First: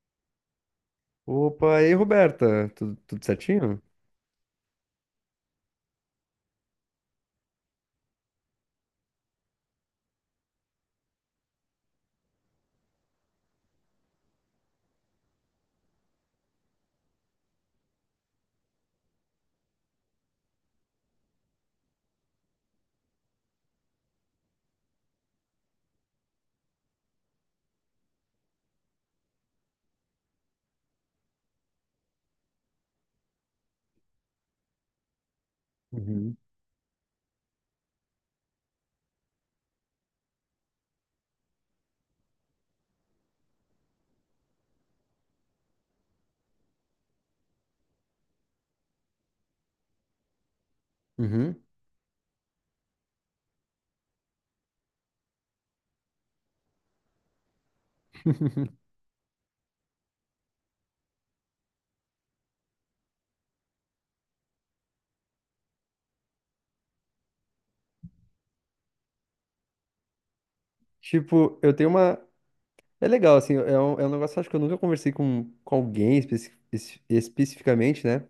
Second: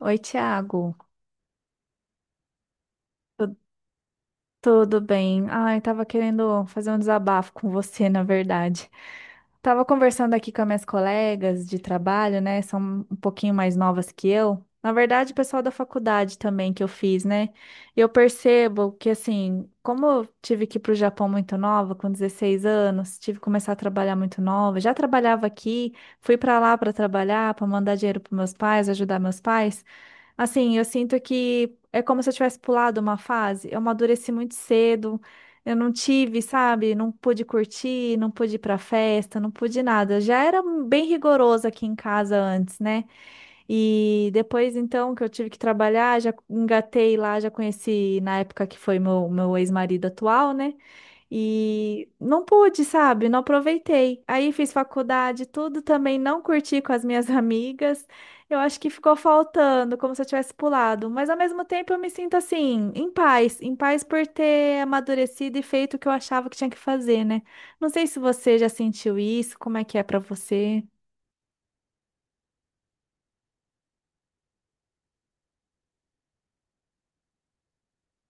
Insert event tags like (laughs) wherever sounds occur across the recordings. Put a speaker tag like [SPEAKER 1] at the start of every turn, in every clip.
[SPEAKER 1] Oi, Thiago.
[SPEAKER 2] Opa, e aí, Roberta? Tudo
[SPEAKER 1] Tu-
[SPEAKER 2] certinho?
[SPEAKER 1] Tudo bem? Ai, tava querendo fazer um desabafo com você, na verdade. Tava conversando aqui com as minhas colegas de trabalho, né? São um pouquinho mais novas que eu. Na verdade, o pessoal da faculdade também que eu fiz, né? E eu percebo que, assim, como eu tive que ir para o Japão muito nova, com 16 anos, tive que começar a trabalhar muito nova. Já trabalhava aqui, fui para lá para trabalhar, para mandar dinheiro para meus pais, ajudar meus pais. Assim, eu sinto que é como se eu tivesse pulado uma fase. Eu amadureci muito cedo. Eu não
[SPEAKER 2] Uhum.
[SPEAKER 1] tive, sabe? Não pude curtir, não pude ir pra festa, não pude nada. Já era bem rigoroso aqui em casa antes, né? E depois, então, que eu tive que trabalhar, já engatei lá, já conheci na época que foi meu ex-marido atual, né?
[SPEAKER 2] Uhum.
[SPEAKER 1] E não pude, sabe? Não aproveitei. Aí fiz faculdade, tudo também não curti com as minhas (laughs) amigas. Eu acho que ficou faltando, como se eu tivesse pulado. Mas ao mesmo tempo eu me sinto assim, em paz por ter amadurecido e feito o que eu achava que tinha que fazer, né? Não sei se você já sentiu isso, como é que é pra você?
[SPEAKER 2] Tipo, eu tenho uma. É legal, assim, é um negócio acho que eu nunca conversei com alguém especificamente, né?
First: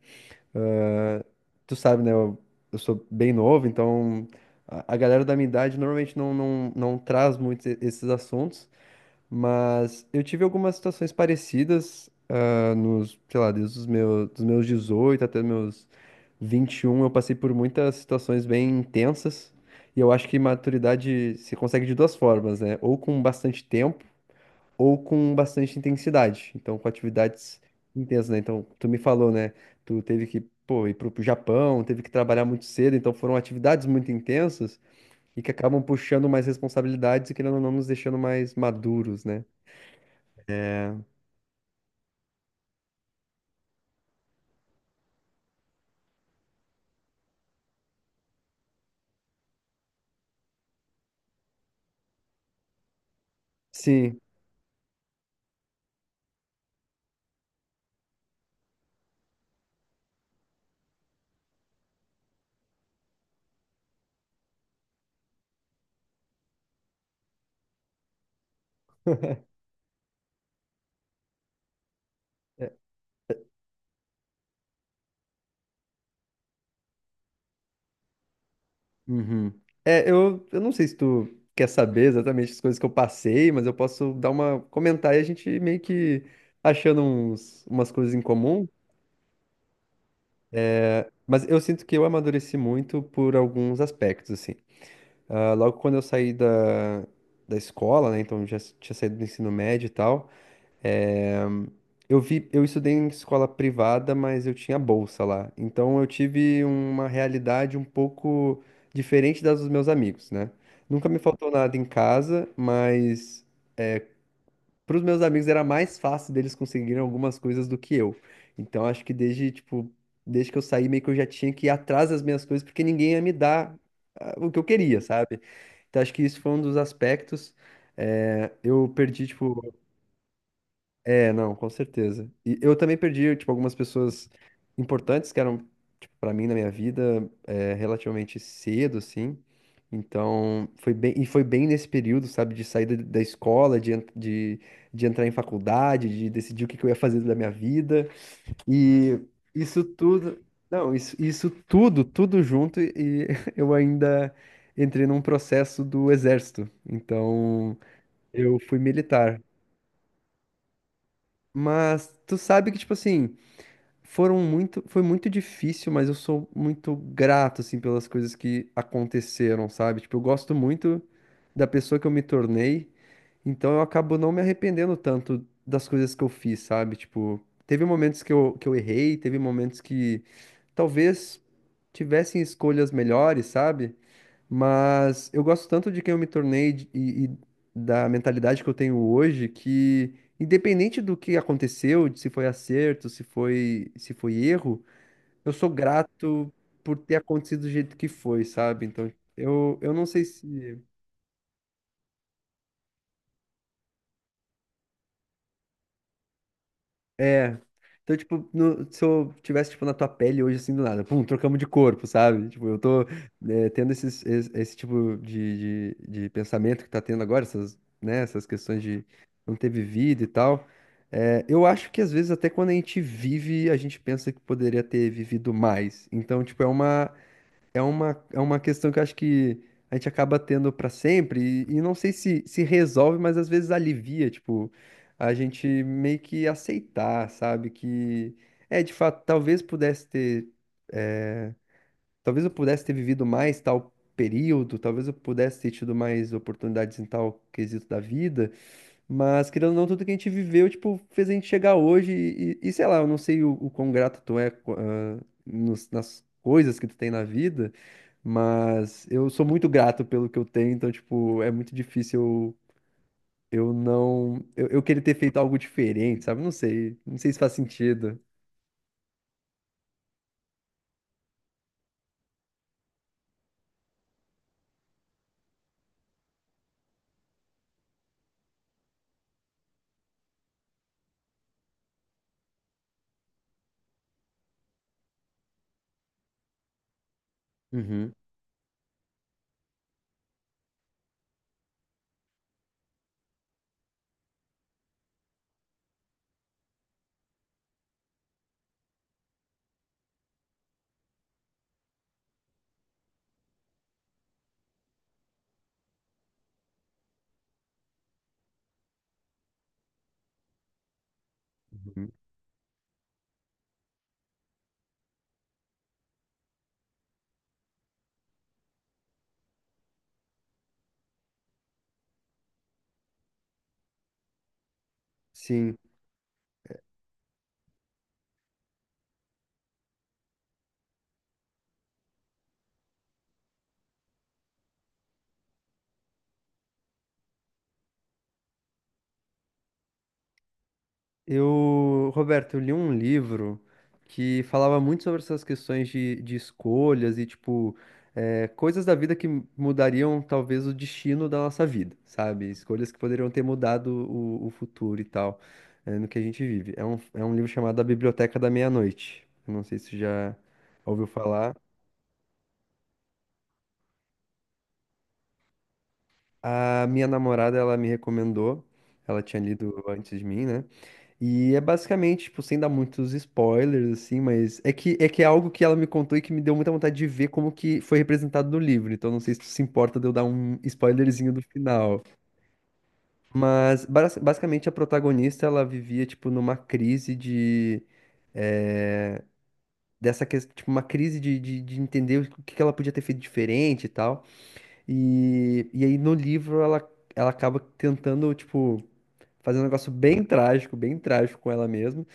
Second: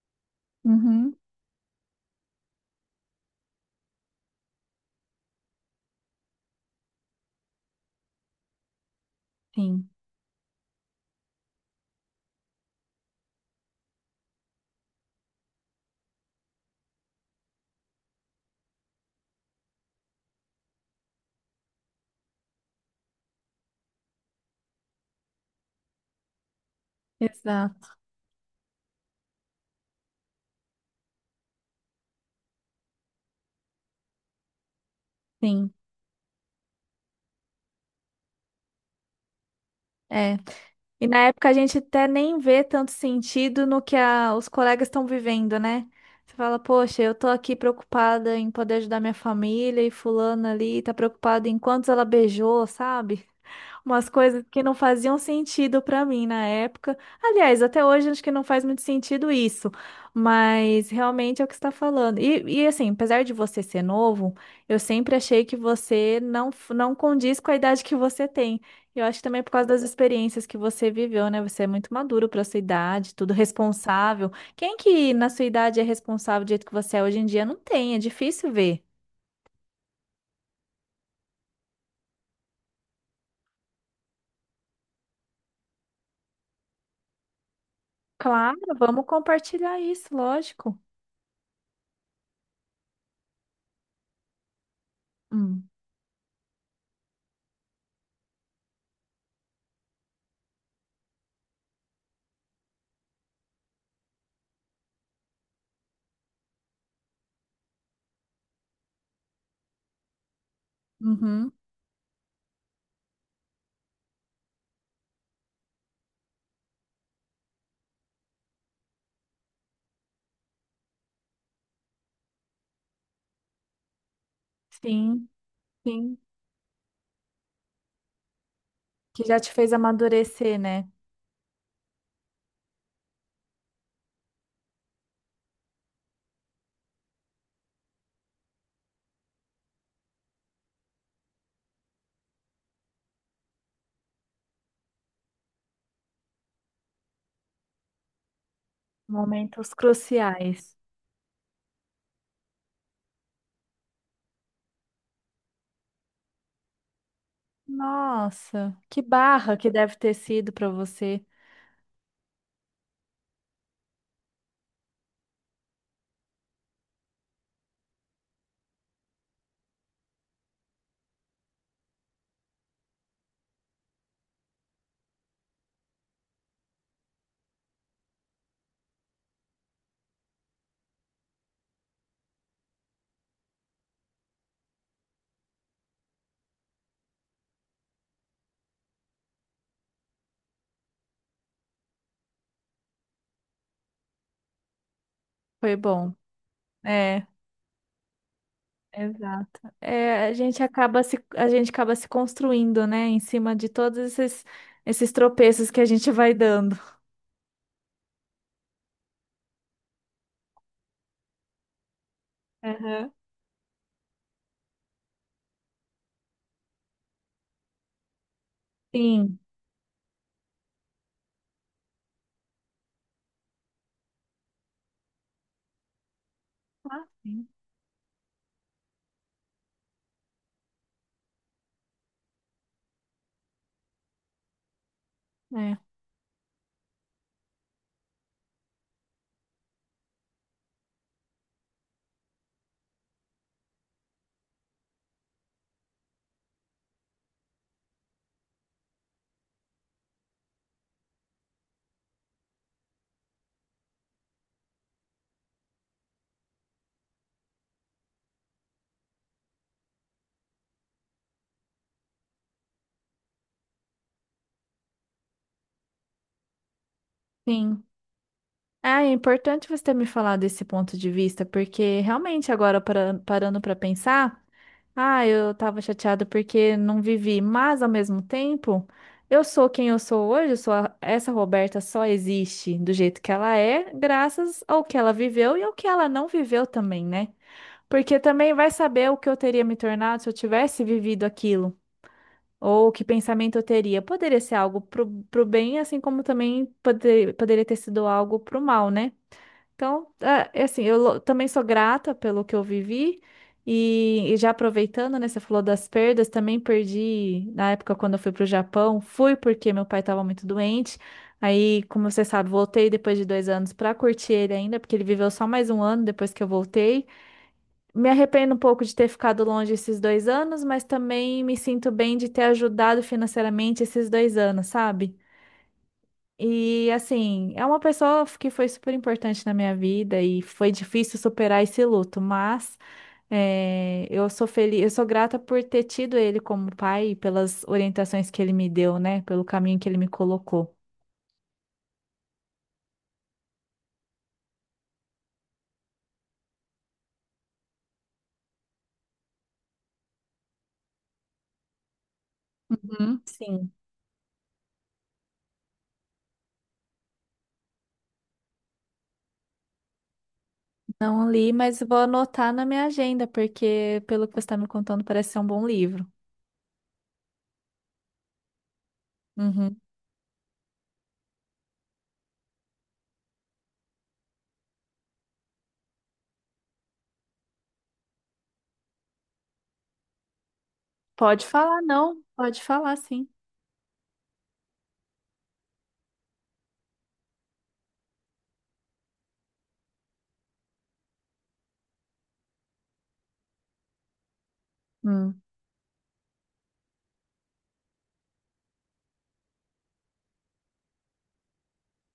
[SPEAKER 1] Uhum,
[SPEAKER 2] Ah, Tu sabe, né? Eu sou bem novo, então a galera da minha idade normalmente não traz muito esses assuntos,
[SPEAKER 1] sim.
[SPEAKER 2] mas eu tive algumas situações parecidas nos, sei lá, desde os meus, dos meus 18 até meus 21, eu passei por muitas situações bem intensas. E eu acho que maturidade se consegue de duas formas, né? Ou com bastante tempo, ou com bastante intensidade. Então, com atividades
[SPEAKER 1] Exato,
[SPEAKER 2] intensas, né? Então, tu me falou, né? Tu teve que, pô, ir pro Japão, teve que trabalhar muito cedo. Então, foram atividades muito intensas e que
[SPEAKER 1] sim.
[SPEAKER 2] acabam puxando mais responsabilidades e, querendo ou não, nos deixando mais maduros, né?
[SPEAKER 1] É. E na época a gente até nem vê tanto sentido no que os colegas estão vivendo, né? Você fala, poxa, eu tô aqui preocupada em poder ajudar minha família e fulana ali tá preocupada em quantos ela beijou, sabe? Umas
[SPEAKER 2] Sim.
[SPEAKER 1] coisas que não faziam sentido pra mim na época. Aliás, até hoje acho que não faz muito sentido isso, mas realmente é o que você está falando. Assim, apesar de você ser novo, eu sempre achei que você não condiz com a idade que você tem. Eu acho que também é por
[SPEAKER 2] (laughs)
[SPEAKER 1] causa das experiências que você viveu, né? Você é muito maduro para sua idade, tudo responsável. Quem que na sua idade é responsável do jeito que você é hoje em dia? Não tem, é difícil ver.
[SPEAKER 2] Uhum. É, eu não sei se tu quer saber exatamente as coisas que eu passei, mas eu posso dar uma comentar e a gente meio que achando uns, umas coisas em
[SPEAKER 1] Claro,
[SPEAKER 2] comum.
[SPEAKER 1] vamos compartilhar isso, lógico.
[SPEAKER 2] Mas eu sinto que eu amadureci muito por alguns aspectos, assim. Ah,
[SPEAKER 1] Hum.
[SPEAKER 2] logo quando eu saí da escola, né? Então tinha saído do ensino médio e tal. É, eu vi, eu estudei em escola privada, mas eu tinha bolsa lá. Então eu tive uma realidade um pouco diferente das dos meus amigos, né? Nunca me faltou
[SPEAKER 1] Uhum.
[SPEAKER 2] nada em casa, mas para os meus amigos era mais fácil deles conseguirem algumas coisas do que eu. Então acho que desde, tipo, desde que eu saí, meio que eu já tinha que ir atrás das minhas coisas, porque ninguém ia me dar ah, o que eu queria,
[SPEAKER 1] Sim,
[SPEAKER 2] sabe? Então acho
[SPEAKER 1] sim.
[SPEAKER 2] que isso foi um dos aspectos. Eu
[SPEAKER 1] Que
[SPEAKER 2] perdi,
[SPEAKER 1] já te
[SPEAKER 2] tipo,
[SPEAKER 1] fez amadurecer, né?
[SPEAKER 2] é, não, com certeza. E eu também perdi, tipo, algumas pessoas importantes que eram, tipo, pra mim na minha vida, é, relativamente cedo, assim. Então, foi bem, e foi bem nesse período, sabe, de saída da escola, de entrar em faculdade, de decidir o que que eu ia fazer da minha vida. E
[SPEAKER 1] Momentos
[SPEAKER 2] isso tudo,
[SPEAKER 1] cruciais.
[SPEAKER 2] não, isso, isso tudo junto, e (laughs) eu ainda entrei num processo do exército. Então, eu
[SPEAKER 1] Nossa,
[SPEAKER 2] fui
[SPEAKER 1] que
[SPEAKER 2] militar.
[SPEAKER 1] barra que deve ter sido para você.
[SPEAKER 2] Mas tu sabe que, tipo assim, foram muito, foi muito difícil, mas eu sou muito grato, assim, pelas coisas que aconteceram, sabe? Tipo, eu gosto muito da pessoa que eu me tornei, então eu acabo não me arrependendo tanto das coisas que eu fiz, sabe? Tipo, teve momentos que eu errei, teve momentos que talvez tivessem escolhas melhores, sabe? Mas eu gosto tanto de quem eu me tornei e da mentalidade que eu tenho hoje que, independente do que aconteceu, de se foi acerto, se foi erro, eu sou
[SPEAKER 1] Foi bom.
[SPEAKER 2] grato por ter
[SPEAKER 1] É,
[SPEAKER 2] acontecido do jeito que foi, sabe? Então,
[SPEAKER 1] exato.
[SPEAKER 2] eu não sei
[SPEAKER 1] É, a gente
[SPEAKER 2] se.
[SPEAKER 1] acaba se, a gente acaba se construindo, né? Em cima de todos esses, esses tropeços que a gente vai dando.
[SPEAKER 2] É. Então, tipo, se eu tivesse, tipo, na tua pele hoje, assim, do nada, pum, trocamos de corpo, sabe? Tipo, eu tô
[SPEAKER 1] Aham.
[SPEAKER 2] tendo esse tipo de pensamento que tá tendo agora, essas, né, essas questões de
[SPEAKER 1] Sim.
[SPEAKER 2] não ter vivido e tal. Eu acho que, às vezes, até quando a gente vive, a gente pensa que poderia ter vivido mais. Então, tipo,
[SPEAKER 1] Ah, sim.
[SPEAKER 2] é uma questão que eu acho que a gente acaba tendo pra sempre e não sei se resolve, mas às vezes alivia, tipo, a gente
[SPEAKER 1] É,
[SPEAKER 2] meio que aceitar, sabe? Que é, de fato, talvez pudesse ter, eh, talvez eu pudesse ter vivido mais tal período, talvez eu pudesse ter tido mais oportunidades em tal quesito da vida, mas, querendo ou não, tudo que a gente viveu, tipo, fez a gente chegar hoje e, e sei lá, eu não sei o quão grato tu é, nas coisas que tu tem na vida, mas eu sou muito grato pelo que eu tenho, então, tipo, é muito difícil eu não... eu querer ter feito algo diferente, sabe? Não sei, não sei se faz
[SPEAKER 1] sim.
[SPEAKER 2] sentido.
[SPEAKER 1] Ah, é importante você ter me falado desse ponto de vista, porque realmente agora, parando para pensar. Ah, eu tava chateada porque não vivi, mas ao mesmo tempo, eu sou quem eu sou hoje, eu sou essa Roberta só existe do jeito que ela é, graças ao que ela viveu e ao que ela não viveu também, né?
[SPEAKER 2] Uhum.
[SPEAKER 1] Porque também vai saber o que eu teria me tornado se eu tivesse vivido aquilo, ou que pensamento eu teria. Poderia ser algo pro bem, assim como também poderia ter sido algo pro mal, né? Então, ah, é assim, eu também sou grata pelo que eu vivi e já aproveitando, né, você falou das perdas, também perdi na época quando eu fui para o Japão, fui porque meu pai estava muito doente. Aí, como
[SPEAKER 2] Uhum.
[SPEAKER 1] você sabe, voltei depois de 2 anos para curtir ele ainda, porque ele viveu só mais um ano depois que eu voltei. Me arrependo um pouco de ter ficado longe esses 2 anos, mas também me sinto bem de ter ajudado financeiramente esses 2 anos, sabe?
[SPEAKER 2] Sim.
[SPEAKER 1] E assim, é uma pessoa que foi super importante na minha vida e foi difícil superar esse luto, mas eu sou feliz, eu sou grata por ter tido ele como pai e pelas orientações que ele me deu, né? Pelo caminho que ele me colocou.
[SPEAKER 2] Eu, Roberto, eu li um livro que falava muito sobre essas questões de escolhas e, tipo, coisas da vida que mudariam talvez o destino da nossa vida, sabe? Escolhas que
[SPEAKER 1] Uhum,
[SPEAKER 2] poderiam ter
[SPEAKER 1] sim,
[SPEAKER 2] mudado o futuro e tal, no que a gente vive. É um livro chamado A Biblioteca da Meia-Noite. Eu não sei se você já ouviu
[SPEAKER 1] não li,
[SPEAKER 2] falar.
[SPEAKER 1] mas vou anotar na minha agenda, porque pelo que você está me contando, parece ser um bom livro.
[SPEAKER 2] A minha namorada, ela me recomendou, ela tinha
[SPEAKER 1] Uhum.
[SPEAKER 2] lido antes de mim, né? E é basicamente, tipo, sem dar muitos spoilers, assim, mas é que, é que é algo que ela me contou e que me deu muita vontade de ver como que foi representado no livro. Então não sei se tu se importa de eu dar um spoilerzinho do
[SPEAKER 1] Pode falar,
[SPEAKER 2] final.
[SPEAKER 1] não, pode falar, sim.
[SPEAKER 2] Mas basicamente a protagonista, ela vivia, tipo, numa crise de... eh, dessa questão, tipo, uma crise de entender o que que ela podia ter feito diferente e tal.
[SPEAKER 1] Hum,
[SPEAKER 2] E aí no livro ela, ela acaba tentando, tipo fazendo um negócio bem trágico com ela mesma.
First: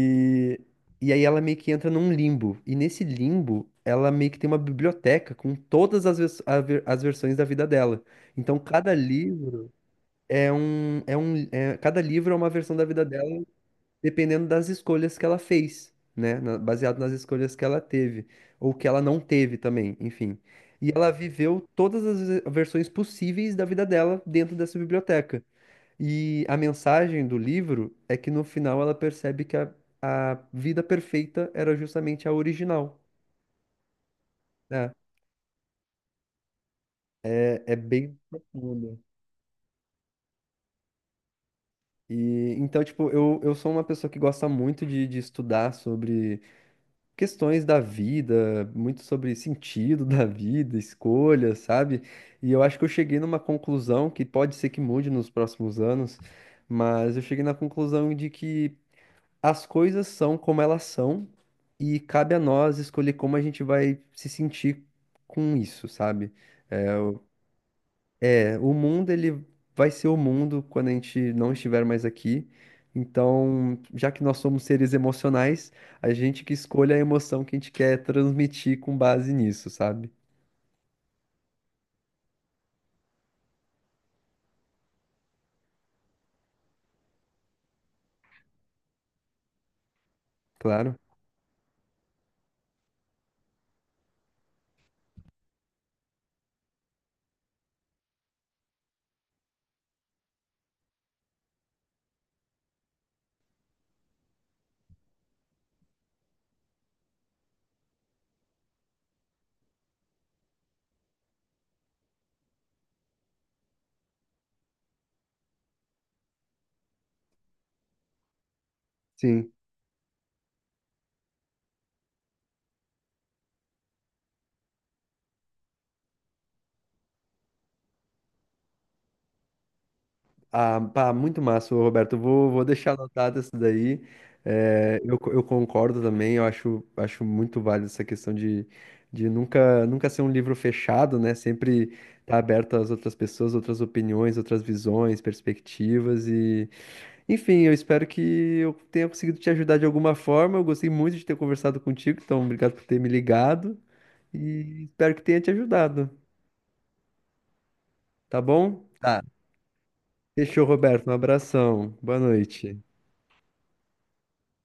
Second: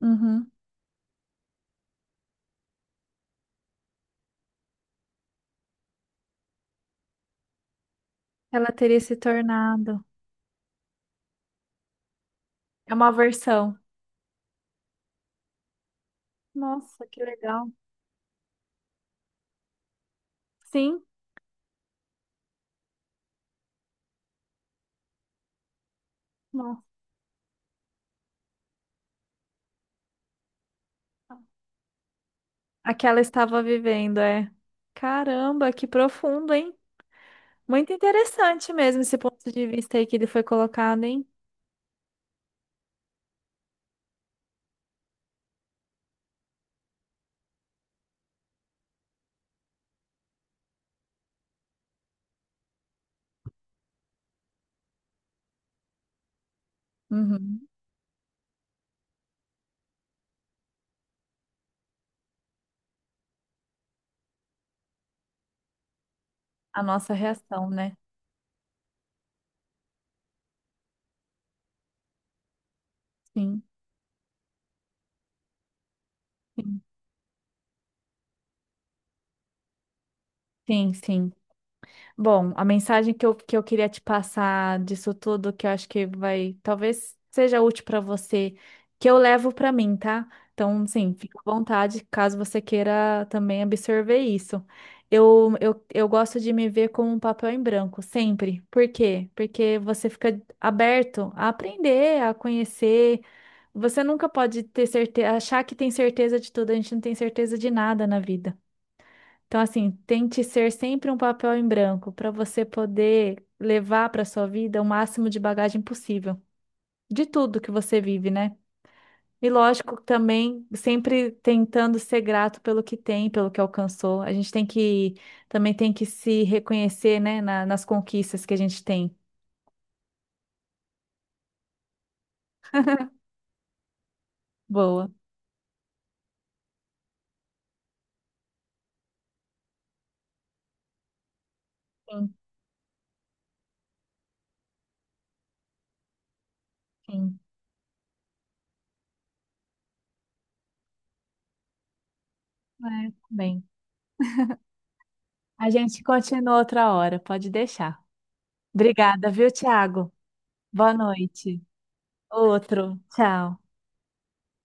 [SPEAKER 1] uhum.
[SPEAKER 2] e aí ela meio que entra num limbo. E nesse limbo, ela meio que tem uma biblioteca com todas as, as versões da vida dela. Então
[SPEAKER 1] Ela
[SPEAKER 2] cada
[SPEAKER 1] teria se
[SPEAKER 2] livro
[SPEAKER 1] tornado.
[SPEAKER 2] cada livro é uma versão da
[SPEAKER 1] É
[SPEAKER 2] vida
[SPEAKER 1] uma
[SPEAKER 2] dela,
[SPEAKER 1] versão.
[SPEAKER 2] dependendo das escolhas que ela fez, né? Baseado
[SPEAKER 1] Nossa,
[SPEAKER 2] nas
[SPEAKER 1] que
[SPEAKER 2] escolhas que
[SPEAKER 1] legal.
[SPEAKER 2] ela teve, ou que ela não teve também, enfim. E
[SPEAKER 1] Sim.
[SPEAKER 2] ela viveu todas as versões possíveis da vida dela dentro dessa biblioteca. E a
[SPEAKER 1] Nossa.
[SPEAKER 2] mensagem do livro é que no final ela percebe que a vida perfeita era justamente a
[SPEAKER 1] A
[SPEAKER 2] original,
[SPEAKER 1] que ela estava vivendo, é.
[SPEAKER 2] né?
[SPEAKER 1] Caramba, que profundo, hein?
[SPEAKER 2] É, é
[SPEAKER 1] Muito
[SPEAKER 2] bem
[SPEAKER 1] interessante
[SPEAKER 2] profundo.
[SPEAKER 1] mesmo esse ponto de vista aí que ele foi colocado, hein?
[SPEAKER 2] E então, tipo, eu sou uma pessoa que gosta muito de estudar sobre questões da vida, muito sobre sentido da vida, escolhas, sabe? E eu acho que eu cheguei numa conclusão que pode ser que mude nos próximos anos, mas eu cheguei na
[SPEAKER 1] Uhum.
[SPEAKER 2] conclusão de que as coisas são como elas são e cabe a nós escolher como a gente vai se sentir com isso, sabe?
[SPEAKER 1] A
[SPEAKER 2] É,
[SPEAKER 1] nossa
[SPEAKER 2] o
[SPEAKER 1] reação, né?
[SPEAKER 2] o mundo, ele vai ser o mundo quando a gente não estiver mais aqui.
[SPEAKER 1] Sim,
[SPEAKER 2] Então, já que nós somos seres emocionais, a gente que
[SPEAKER 1] sim,
[SPEAKER 2] escolhe a emoção que a gente quer transmitir com base nisso, sabe?
[SPEAKER 1] sim, sim. Bom, a mensagem que eu queria te passar disso tudo, que eu acho que vai, talvez seja útil para você, que eu levo para mim, tá? Então,
[SPEAKER 2] Claro.
[SPEAKER 1] sim, fica à vontade, caso você queira também absorver isso. Eu gosto de me ver como um papel em branco, sempre. Por quê? Porque você fica aberto a aprender, a conhecer. Você nunca pode ter certeza, achar que tem certeza de tudo, a gente não tem certeza de nada na vida. Então, assim, tente ser sempre um papel em branco para você poder levar para sua vida o máximo de bagagem possível, de tudo que você vive, né? E
[SPEAKER 2] Sim.
[SPEAKER 1] lógico, também sempre tentando ser grato pelo que tem, pelo que alcançou. A gente tem que também tem que se reconhecer, né, nas conquistas que a gente tem.
[SPEAKER 2] Ah, pá, muito massa, ô, Roberto. Eu vou, vou deixar anotado isso daí. É,
[SPEAKER 1] Boa.
[SPEAKER 2] eu, eu concordo também, eu acho, acho muito válido essa questão de nunca ser um livro fechado, né? Sempre
[SPEAKER 1] Sim,
[SPEAKER 2] estar aberto às outras pessoas, outras opiniões, outras visões, perspectivas e...
[SPEAKER 1] sim.
[SPEAKER 2] Enfim, eu espero que eu tenha conseguido te ajudar de alguma forma. Eu gostei muito de ter conversado contigo, então obrigado por ter me
[SPEAKER 1] É, bem.
[SPEAKER 2] ligado e espero que tenha te
[SPEAKER 1] A gente
[SPEAKER 2] ajudado,
[SPEAKER 1] continua outra hora, pode deixar.
[SPEAKER 2] tá bom? Tá.
[SPEAKER 1] Obrigada, viu, Thiago?
[SPEAKER 2] Fechou,
[SPEAKER 1] Boa
[SPEAKER 2] Roberto. Um
[SPEAKER 1] noite.
[SPEAKER 2] abração. Boa noite.
[SPEAKER 1] Outro. Tchau.